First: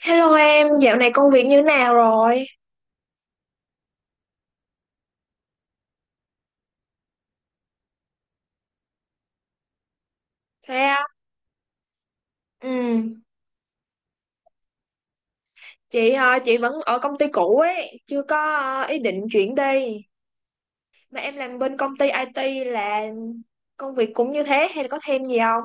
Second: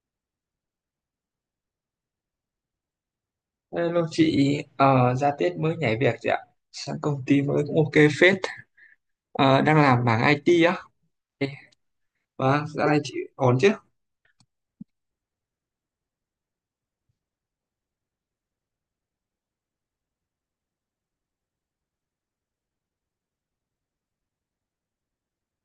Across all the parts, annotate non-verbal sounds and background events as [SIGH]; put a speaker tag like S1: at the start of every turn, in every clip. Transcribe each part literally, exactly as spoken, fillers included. S1: Hello em, dạo này công việc như nào rồi?
S2: Hello chị, ờ, ra Tết mới nhảy việc chị ạ. Sang công ty mới cũng ok phết. Ờ, đang làm mảng i tê á.
S1: Sao?
S2: Ê, vâng,
S1: Ừ,
S2: dạo này chị ổn chứ?
S1: chị ờ, chị vẫn ở công ty cũ ấy, chưa có ờ, ý định chuyển đi. Mà em làm bên công ty ai ti là công việc cũng như thế hay là có thêm gì không?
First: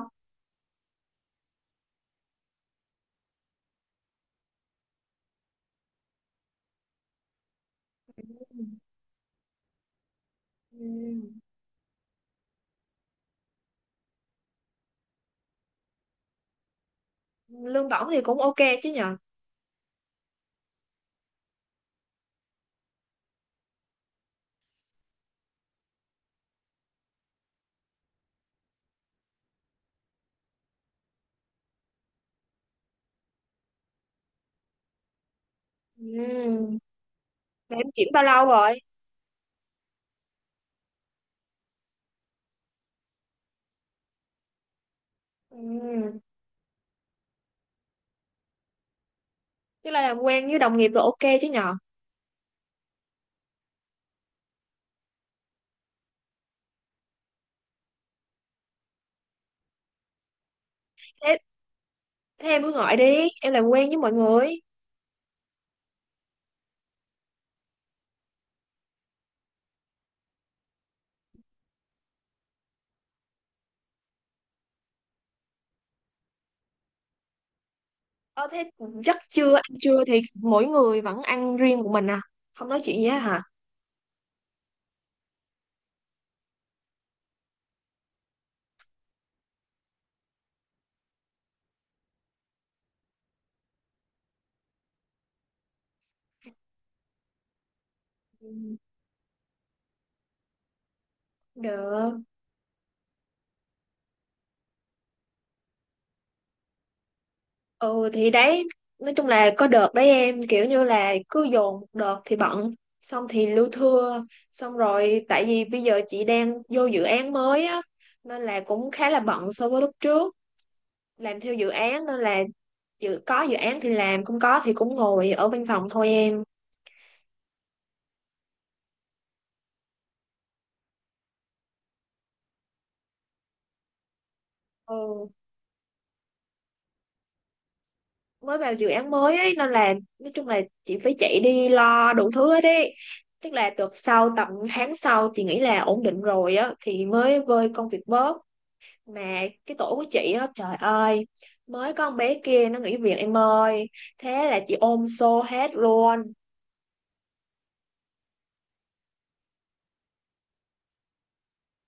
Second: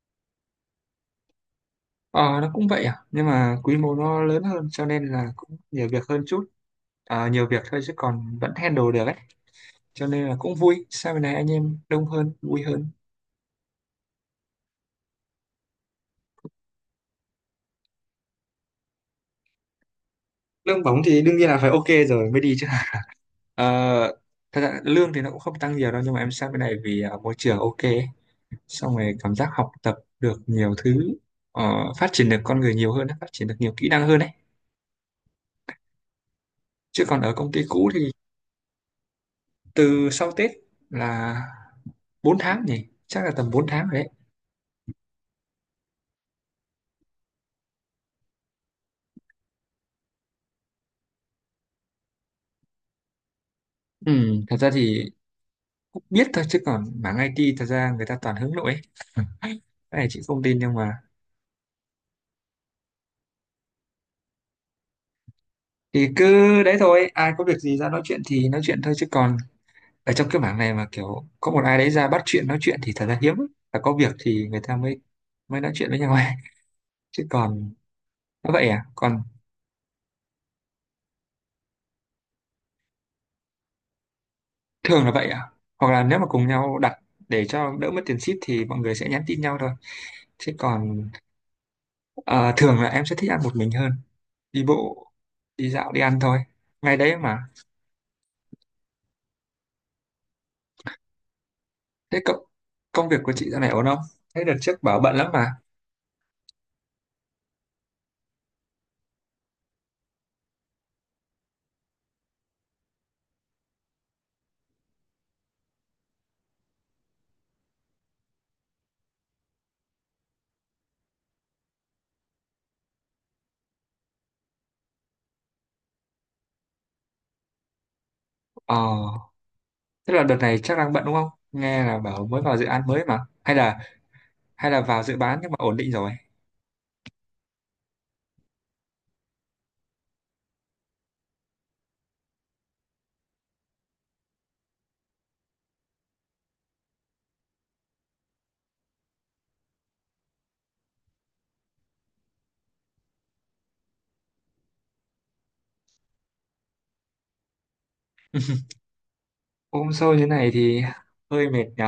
S2: Ờ, nó cũng vậy à, nhưng mà quy mô nó lớn hơn cho nên là cũng nhiều việc hơn chút. Ờ, nhiều việc thôi chứ còn vẫn handle được ấy. Cho nên là cũng
S1: Ừ,
S2: vui. Sau này anh em đông hơn, vui hơn.
S1: lương bổng thì cũng ok chứ nhờ.
S2: Lương bóng thì đương nhiên là phải ok rồi mới đi chứ. Ờ, Thật ra lương thì nó cũng không tăng nhiều đâu, nhưng mà em sang bên này vì ờ, môi trường ok. Xong rồi cảm giác học tập được nhiều thứ, ờ, phát triển được con người nhiều hơn, phát triển được nhiều kỹ năng hơn đấy,
S1: Ừ,
S2: chứ còn ở công ty
S1: mà em
S2: cũ
S1: chuyển
S2: thì
S1: bao lâu rồi?
S2: từ sau Tết là bốn tháng nhỉ, chắc là tầm bốn tháng rồi đấy.
S1: Ừ, tức là làm quen với đồng nghiệp rồi ok chứ nhờ.
S2: Ừ, thật ra thì cũng biết thôi, chứ còn mảng i tê thật ra người ta toàn hướng nội ấy. Cái này chị không tin, nhưng mà
S1: Thế, thế em cứ gọi đi, em làm quen với mọi người.
S2: thì cứ đấy thôi, ai có việc gì ra nói chuyện thì nói chuyện thôi, chứ còn ở trong cái mảng này mà kiểu có một ai đấy ra bắt chuyện nói chuyện thì thật ra hiếm lắm. Và có việc thì người ta mới mới nói chuyện với nhau ấy. Chứ còn
S1: Ờ
S2: nó vậy
S1: thế
S2: à,
S1: chắc
S2: còn
S1: trưa ăn trưa thì mỗi người vẫn ăn riêng của mình à? Không nói chuyện gì hết hả?
S2: thường là vậy ạ. Hoặc là nếu mà cùng nhau đặt để cho đỡ mất tiền ship thì mọi người sẽ nhắn tin nhau thôi, chứ còn ờ, thường là em sẽ thích ăn một mình hơn, đi bộ, đi dạo, đi ăn thôi, ngay đấy mà.
S1: Ừ, được.
S2: Thế cậu, công việc của chị dạo này ổn không? Thế đợt trước bảo bận lắm mà.
S1: Ừ thì đấy, nói chung là có đợt đấy em kiểu như là cứ dồn một đợt thì bận, xong thì lưu thưa, xong rồi tại vì bây giờ chị đang vô dự án mới á nên là cũng khá là bận so với lúc trước, làm theo dự án nên là dự có dự án thì làm, không có thì cũng ngồi ở văn phòng thôi em.
S2: ờ Tức là đợt này chắc đang bận đúng không, nghe là bảo mới vào dự án mới mà, hay là hay là vào dự
S1: Ừ,
S2: bán nhưng mà ổn định rồi?
S1: mới vào dự án mới ấy nên là nói chung là chị phải chạy đi lo đủ thứ hết ấy, tức là được sau tầm tháng sau chị nghĩ là ổn định rồi á thì mới vơi công việc bớt. Mà cái tổ của chị á, trời ơi, mới có con bé kia nó nghỉ việc em ơi, thế là chị ôm xô hết luôn.
S2: Ôm sâu như này thì hơi mệt nhỉ.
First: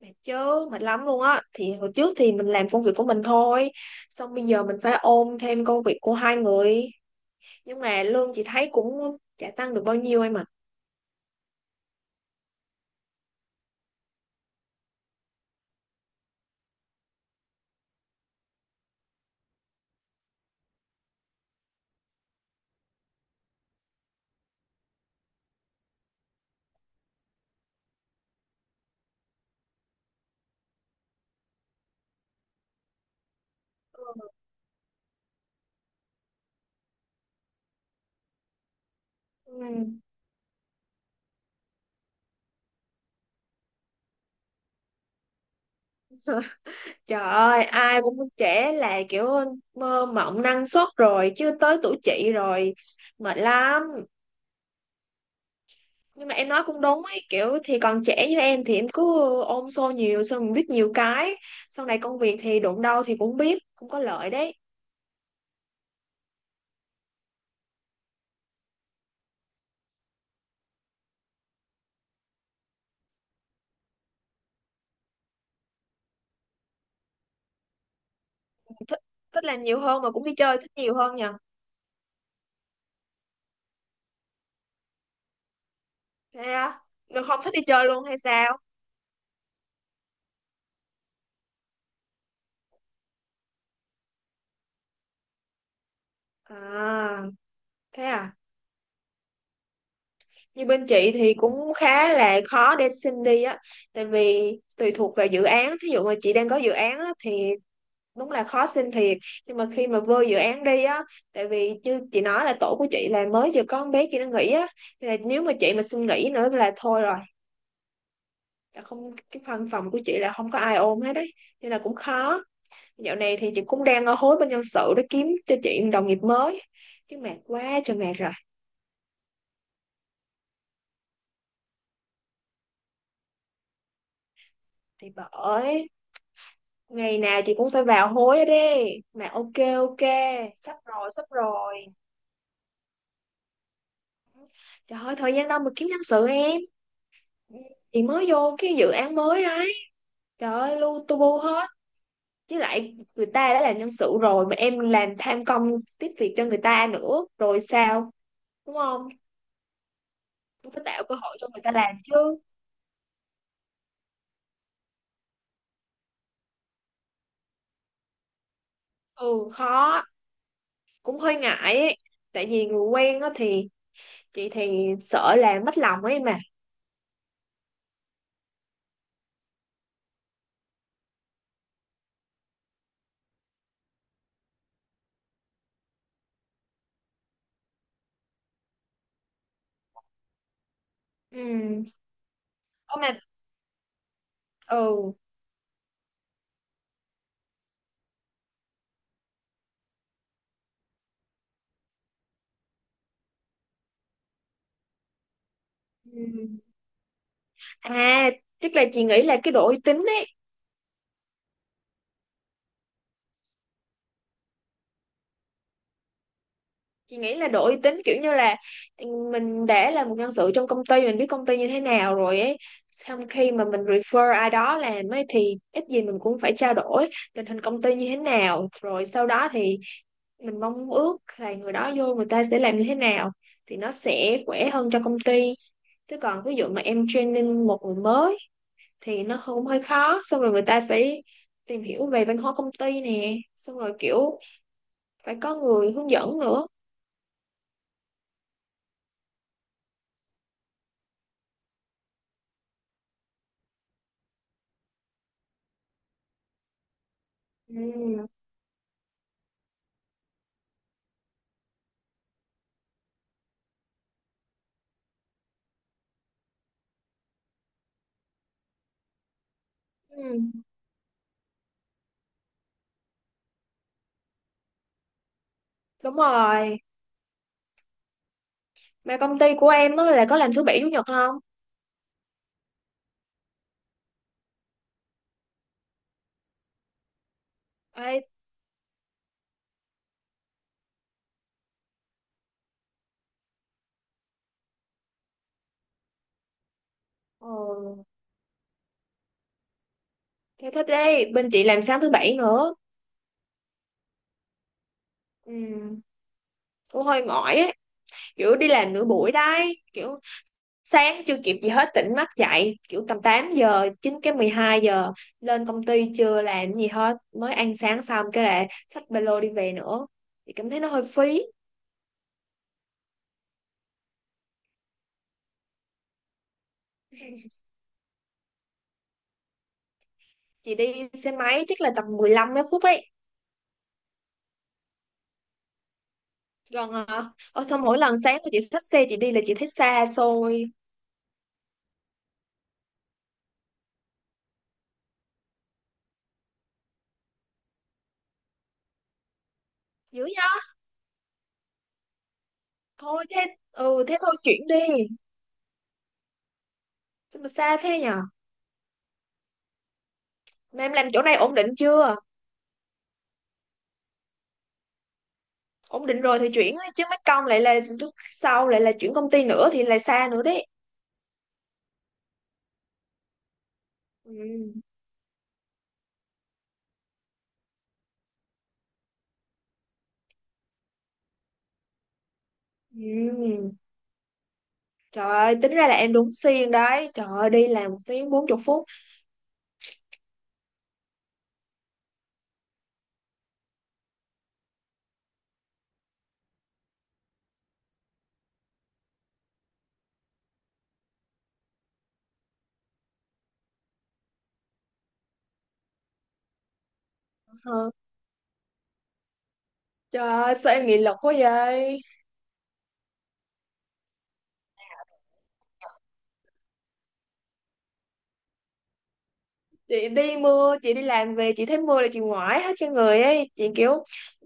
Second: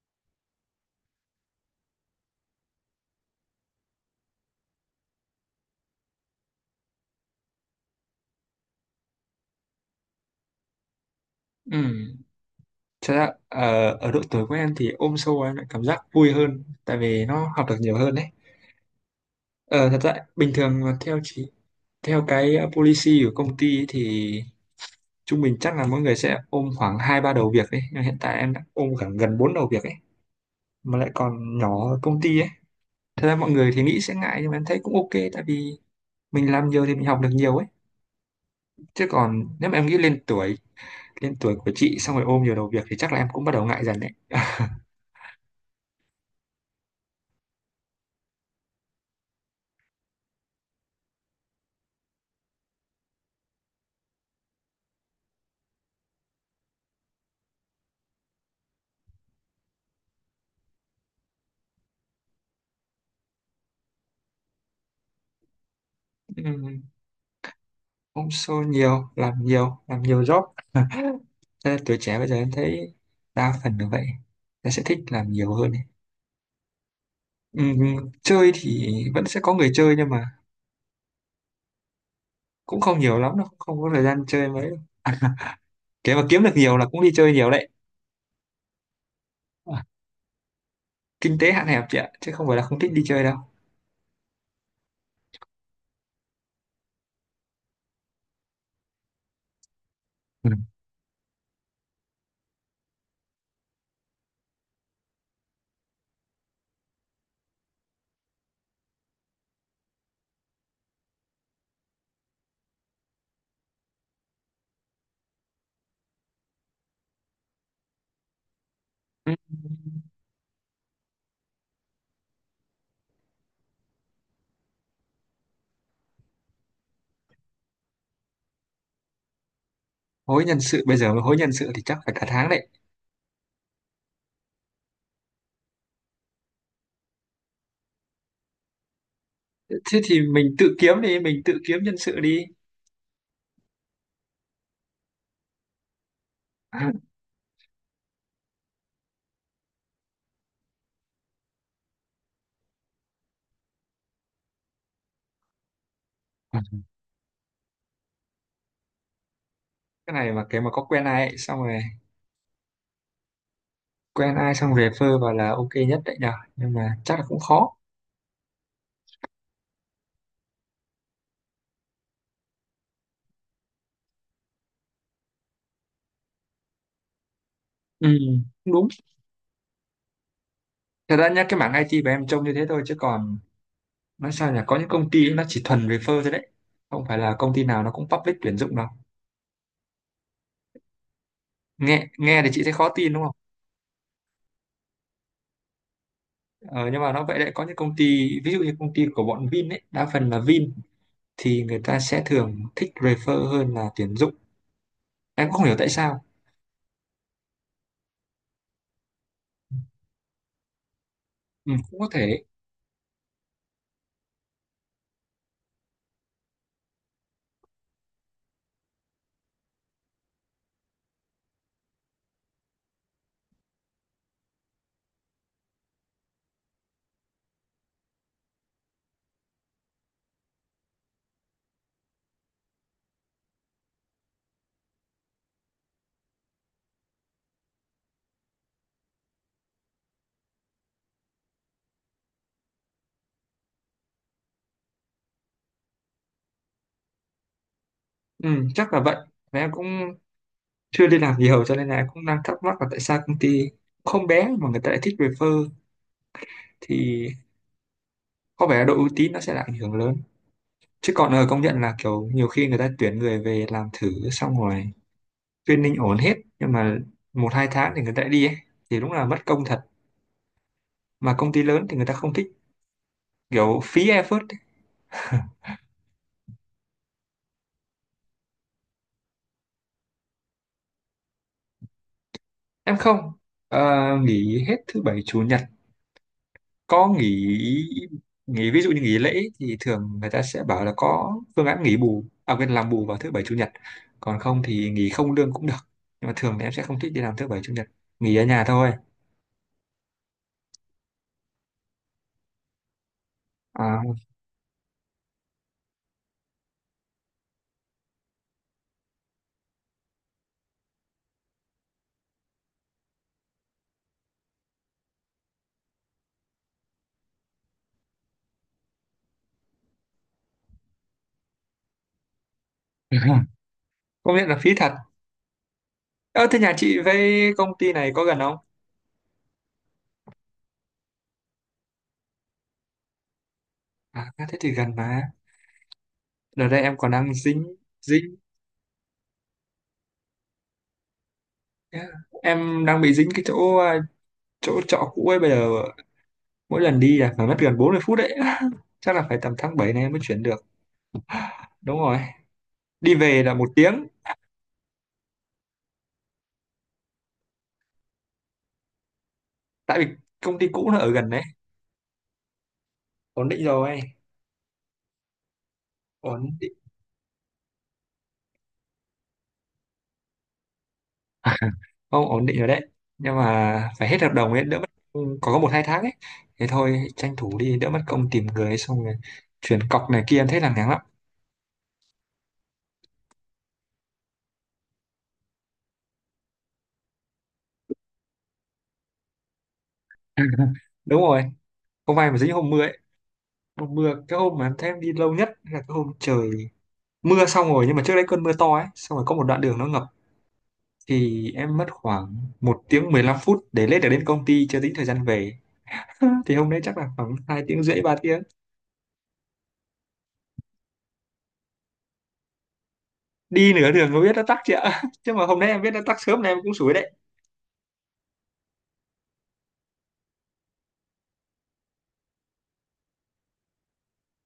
S1: Mệt chứ, mệt lắm luôn á. Thì hồi trước thì mình làm công việc của mình thôi, xong bây giờ mình phải ôm thêm công việc của hai người, nhưng mà lương chị thấy cũng chả tăng được bao nhiêu em ạ.
S2: Ừ, thật ra ờ, ở độ tuổi của em thì ôm sâu em lại cảm giác vui hơn, tại vì nó học được nhiều hơn đấy. Ờ, thật ra bình thường mà theo chỉ theo cái ờ, policy của công ty ấy thì trung bình chắc là mỗi người sẽ ôm khoảng hai ba đầu việc đấy, nhưng hiện tại em đã ôm khoảng gần bốn đầu việc ấy, mà lại còn nhỏ ở công ty ấy. Thật ra mọi người thì nghĩ sẽ ngại nhưng mà em thấy cũng ok, tại vì mình làm nhiều thì mình học được nhiều ấy. Chứ còn
S1: Ừ.
S2: nếu mà em nghĩ lên tuổi lên tuổi của chị xong rồi ôm nhiều đầu việc thì chắc là em cũng bắt đầu ngại dần đấy.
S1: Trời ơi, ai cũng trẻ là kiểu mơ mộng năng suất rồi, chứ tới tuổi chị rồi mệt lắm. Nhưng mà em nói cũng đúng ấy, kiểu thì còn trẻ như em thì em cứ ôm xô nhiều xong mình biết nhiều cái. Sau này công việc thì đụng đâu thì cũng biết, cũng có lợi đấy.
S2: [LAUGHS] Cũng show nhiều, làm nhiều, làm nhiều job. [LAUGHS] Thế là tuổi trẻ bây giờ em thấy đa phần là vậy, em sẽ thích làm nhiều hơn ấy. Ừm, chơi thì
S1: Thích,
S2: vẫn sẽ
S1: thích
S2: có
S1: làm
S2: người
S1: nhiều
S2: chơi
S1: hơn
S2: nhưng
S1: mà
S2: mà
S1: cũng đi chơi thích nhiều hơn nhờ.
S2: cũng không nhiều lắm đâu, không có thời gian chơi mấy đâu. [LAUGHS] À, mà kiếm được
S1: Thế
S2: nhiều
S1: á?
S2: là cũng đi
S1: Được
S2: chơi
S1: không
S2: nhiều
S1: thích đi
S2: đấy.
S1: chơi luôn hay sao?
S2: à, Kinh tế hạn hẹp chị ạ, chứ không phải là không thích đi chơi đâu.
S1: À, thế à.
S2: Ừ.
S1: Như bên chị thì cũng khá là khó để xin đi á, tại vì tùy thuộc vào dự án, thí dụ mà chị đang có dự án á thì đúng là khó xin thiệt, nhưng mà khi mà vô dự án đi á, tại vì như chị nói là tổ của chị là mới vừa có con bé kia nó nghỉ á. Thì là nếu mà chị mà xin nghỉ nữa là thôi rồi, là không,
S2: Ừ,
S1: cái văn phòng của chị là không có ai ôm hết đấy, nên là cũng khó. Dạo này thì chị cũng đang ở hối bên nhân sự để kiếm cho chị một đồng nghiệp mới, chứ mệt quá trời mệt rồi.
S2: hối nhân sự bây giờ mà hối nhân sự thì chắc phải cả tháng đấy.
S1: Thì bởi, ngày nào chị cũng phải vào hối hết đi mà ok,
S2: Thế
S1: ok,
S2: thì mình tự
S1: sắp
S2: kiếm
S1: rồi,
S2: đi,
S1: sắp
S2: mình tự kiếm
S1: rồi.
S2: nhân sự đi.
S1: Trời ơi thời gian đâu mà kiếm nhân sự em,
S2: [LAUGHS]
S1: chị mới vô cái dự án mới đó. Trời ơi, lu tu bu hết. Chứ lại người ta đã là nhân sự rồi mà em làm tham công tiếp việc cho người ta nữa. Rồi sao? Đúng không?
S2: Cái này mà cái mà
S1: Cũng phải
S2: có
S1: tạo
S2: quen
S1: cơ
S2: ai
S1: hội
S2: ấy,
S1: cho
S2: xong
S1: người ta
S2: rồi
S1: làm chứ.
S2: quen ai xong về phơ vào là ok nhất đấy nhờ, nhưng mà chắc là cũng khó.
S1: Ừ, khó. Cũng hơi ngại ấy. Tại vì người quen á thì chị thì sợ làm mất lòng ấy mà.
S2: Ừ, cũng đúng. Thật ra nhá, cái mảng i tê của em trông như thế thôi, chứ còn nói sao nhỉ, có những công ty ấy, nó chỉ thuần về phơ thôi đấy, không phải là công ty nào nó cũng public tuyển dụng đâu.
S1: Ừ.
S2: Nghe nghe thì chị thấy khó
S1: Ô mà,
S2: tin đúng không?
S1: ừ.
S2: ờ, nhưng mà nó vậy đấy, có những công ty ví dụ như công ty của bọn Vin ấy, đa phần là Vin thì người ta sẽ thường thích refer hơn là tuyển dụng, em cũng không hiểu tại sao.
S1: Ừ. À, chắc là chị nghĩ là cái độ uy tín ấy.
S2: Ừ, cũng có thể.
S1: Chị nghĩ là độ uy tín kiểu như là, ừ, mình đã là một nhân sự trong công ty, mình biết công ty như thế nào rồi ấy, xong khi mà mình refer ai đó làm ấy thì ít gì mình cũng phải trao đổi tình hình công ty như thế nào, rồi sau đó thì mình mong ước là người đó vô người ta sẽ làm như thế nào, thì nó sẽ khỏe hơn cho công ty. Chứ còn ví dụ mà em training một người mới thì nó không, hơi khó, xong rồi người ta phải tìm hiểu về văn hóa công ty nè, xong rồi kiểu phải có người hướng dẫn nữa.
S2: Ừ, chắc là vậy. Và em cũng chưa đi làm nhiều cho nên là cũng đang thắc mắc là tại sao công ty không bé mà người ta lại thích refer, thì
S1: Ừ.
S2: có vẻ là độ uy tín nó sẽ là ảnh hưởng lớn. Chứ còn ờ, công nhận là kiểu nhiều khi người ta tuyển người về làm thử xong rồi training ổn hết, nhưng mà một hai tháng thì người ta lại đi ấy. Thì đúng là mất công thật,
S1: Ừ.
S2: mà công ty lớn thì người ta không thích kiểu phí effort ấy.
S1: Đúng rồi, mà công ty của em á là có làm thứ bảy chủ nhật không?
S2: Em không, ờ, nghỉ hết thứ bảy chủ nhật, có nghỉ.
S1: Ê,
S2: Nghỉ ví dụ như nghỉ lễ thì thường người ta sẽ bảo là có phương án nghỉ bù, à quên, làm bù vào thứ bảy chủ nhật, còn không thì nghỉ không lương cũng được, nhưng mà thường thì em sẽ không thích đi làm
S1: ờ,
S2: thứ bảy chủ nhật, nghỉ ở nhà thôi.
S1: thế thích đi, bên chị làm sáng thứ bảy nữa.
S2: à,
S1: Ừ, cũng hơi mỏi ấy, kiểu đi làm nửa buổi đấy, kiểu sáng chưa kịp gì hết tỉnh mắt dậy, kiểu tầm tám giờ, chín cái mười hai giờ lên công ty chưa làm gì hết, mới ăn sáng xong cái là xách ba lô đi về nữa. Chị cảm thấy nó hơi phí.
S2: [LAUGHS] Công nhận là phí thật. Ơ thế nhà chị với công ty này có gần không?
S1: Chị đi xe máy chắc là tầm mười lăm mấy phút ấy.
S2: À thế thì gần mà, đợt đây
S1: Gần
S2: em còn
S1: à.
S2: đang
S1: Ờ,
S2: dính
S1: xong mỗi lần
S2: dính
S1: sáng của chị xách xe chị đi là chị thấy xa xôi
S2: em đang bị dính cái chỗ à, chỗ trọ cũ ấy, bây giờ mỗi lần đi là phải mất gần bốn mươi phút đấy. [LAUGHS] Chắc là phải tầm tháng bảy này em mới
S1: dữ.
S2: chuyển được. Đúng rồi, đi
S1: Thôi
S2: về
S1: thế,
S2: là một
S1: ừ
S2: tiếng.
S1: thế thôi chuyển đi. Sao mà xa thế nhở,
S2: Tại vì công ty
S1: mà
S2: cũ
S1: em
S2: nó
S1: làm
S2: ở
S1: chỗ
S2: gần
S1: này
S2: đấy.
S1: ổn định chưa?
S2: Ổn định rồi.
S1: Ổn định rồi thì
S2: Ổn [LAUGHS] định.
S1: chuyển ấy, chứ mất công lại là lúc sau lại là chuyển công ty nữa thì lại xa nữa đấy.
S2: Không ổn định rồi đấy, nhưng mà phải hết hợp đồng ấy
S1: Ừ.
S2: đỡ mất công, có có một hai tháng ấy. Thế thôi tranh thủ đi đỡ mất công tìm người ấy, xong rồi chuyển cọc này kia em thấy là ngán lắm.
S1: Ừ. Trời ơi tính ra là em đúng xuyên đấy, trời ơi đi làm một tiếng bốn chục phút.
S2: [LAUGHS] Đúng rồi, hôm nay mà dính hôm mưa ấy, hôm mưa cái hôm mà em thấy em đi lâu nhất là cái hôm trời mưa, xong rồi nhưng mà trước đấy cơn mưa to ấy, xong rồi có một đoạn đường nó ngập thì em mất khoảng một tiếng mười lăm phút để lên được đến công ty, chưa tính thời gian về. [LAUGHS] Thì hôm đấy chắc là khoảng hai tiếng
S1: Ờ.
S2: rưỡi ba tiếng
S1: Trời ơi sao em nghị lực quá vậy.
S2: Đi nửa đường mới biết nó tắc chị ạ. [LAUGHS] Chứ mà hôm nay em biết nó tắc sớm này em cũng sủi đấy.
S1: Chị đi mưa, chị đi làm về chị thấy mưa là chị ngoải hết cả người ấy, chị kiểu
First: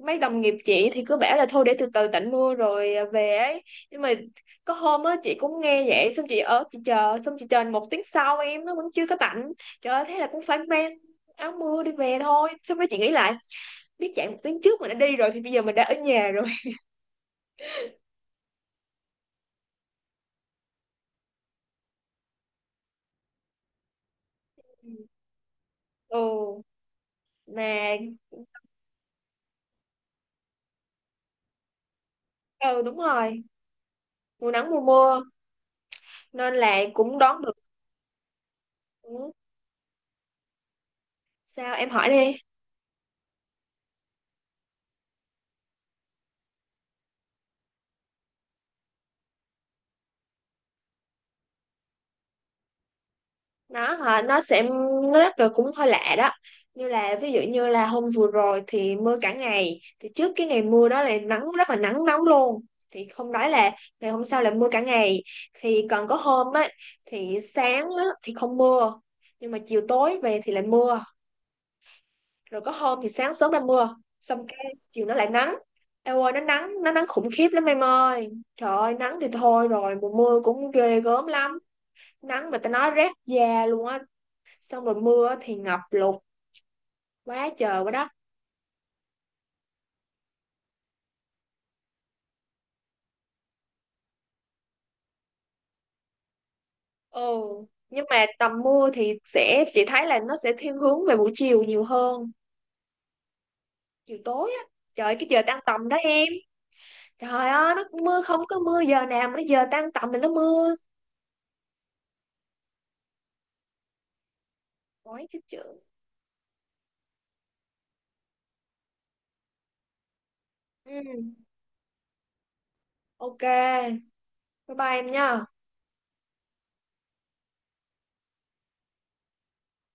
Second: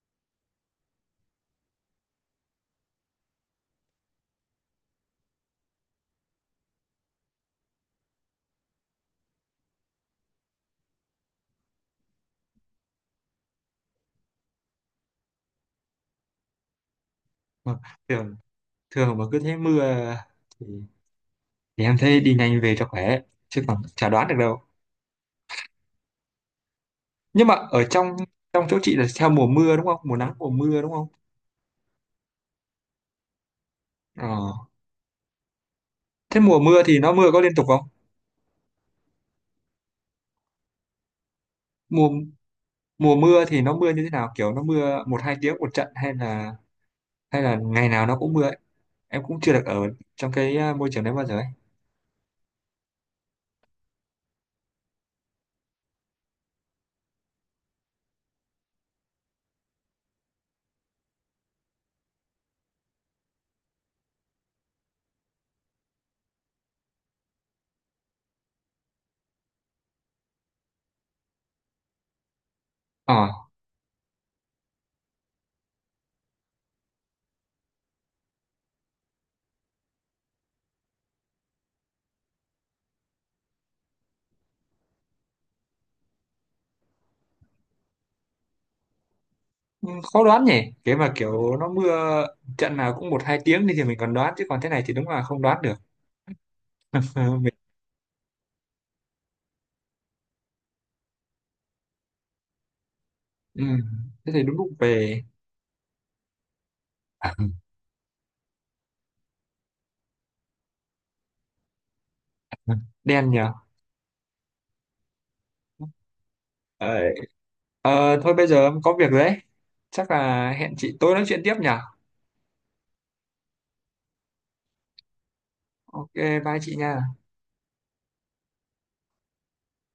S1: mấy đồng nghiệp chị thì cứ bảo là thôi để từ từ tạnh mưa rồi à, về ấy, nhưng mà có hôm á chị cũng nghe vậy, xong chị ở chị chờ, xong chị chờ một tiếng sau em nó vẫn chưa có tạnh. Trời ơi thế là cũng phải mang áo mưa đi về thôi, xong rồi chị nghĩ lại, biết chạy một tiếng trước mình đã đi rồi thì bây giờ mình đã ở nhà rồi.
S2: Mà thường thường mà cứ thấy mưa thì, thì em thấy đi nhanh về cho khỏe, chứ còn chả đoán được đâu.
S1: [LAUGHS] Ừ.
S2: Nhưng mà ở trong
S1: Mà,
S2: trong chỗ chị là theo mùa mưa đúng không, mùa nắng mùa mưa đúng không?
S1: ừ, đúng rồi, mùa
S2: Ờ.
S1: nắng mùa mưa
S2: Thế
S1: nên
S2: mùa
S1: là
S2: mưa thì nó
S1: cũng
S2: mưa có
S1: đoán được.
S2: liên tục không?
S1: Ừ, sao em
S2: Mùa
S1: hỏi đi.
S2: Mùa mưa thì nó mưa như thế nào, kiểu nó mưa một hai tiếng một trận hay là hay là ngày nào nó cũng mưa ấy? Em cũng chưa được ở trong cái à, môi trường đấy bao giờ ấy.
S1: Nó hả, nó sẽ, nó rất là cũng hơi lạ đó. Như là ví dụ như là hôm vừa rồi thì mưa cả ngày, thì trước cái ngày mưa đó là nắng, rất là nắng nóng luôn, thì không nói là ngày hôm sau là mưa cả ngày. Thì còn có hôm á thì sáng á thì không mưa, nhưng mà chiều tối về thì lại mưa. Rồi có hôm thì
S2: Ờ.
S1: sáng sớm ra mưa xong cái chiều nó lại nắng. Eo ơi nó nắng, nó nắng khủng khiếp lắm em ơi. Trời ơi nắng thì thôi rồi, mùa mưa cũng ghê gớm lắm. Nắng mà tao nói rát da luôn á, xong rồi mưa thì ngập lụt quá trời quá đất.
S2: Ừ, khó đoán nhỉ, cái mà kiểu nó mưa trận nào cũng một hai tiếng đi thì mình còn đoán, chứ còn thế này thì đúng là không đoán được. [LAUGHS] Ờ,
S1: Ừ.
S2: mình,
S1: Nhưng mà tầm mưa thì sẽ, chị thấy là nó sẽ thiên hướng về buổi chiều nhiều hơn,
S2: ừ,
S1: chiều
S2: thế thì
S1: tối
S2: đúng
S1: á.
S2: lúc
S1: Trời ơi,
S2: về.
S1: cái giờ tan tầm đó em, trời
S2: [LAUGHS]
S1: ơi nó mưa không có mưa giờ nào, mà nó giờ tan tầm thì nó mưa.
S2: Đen nhờ.
S1: Ôi cái chữ,
S2: ờ, ờ, Thôi bây giờ em có việc rồi đấy, chắc là hẹn chị
S1: ừ,
S2: tối nói chuyện tiếp nhở.
S1: ok, bye bye em nha.
S2: Ok, bye chị nha.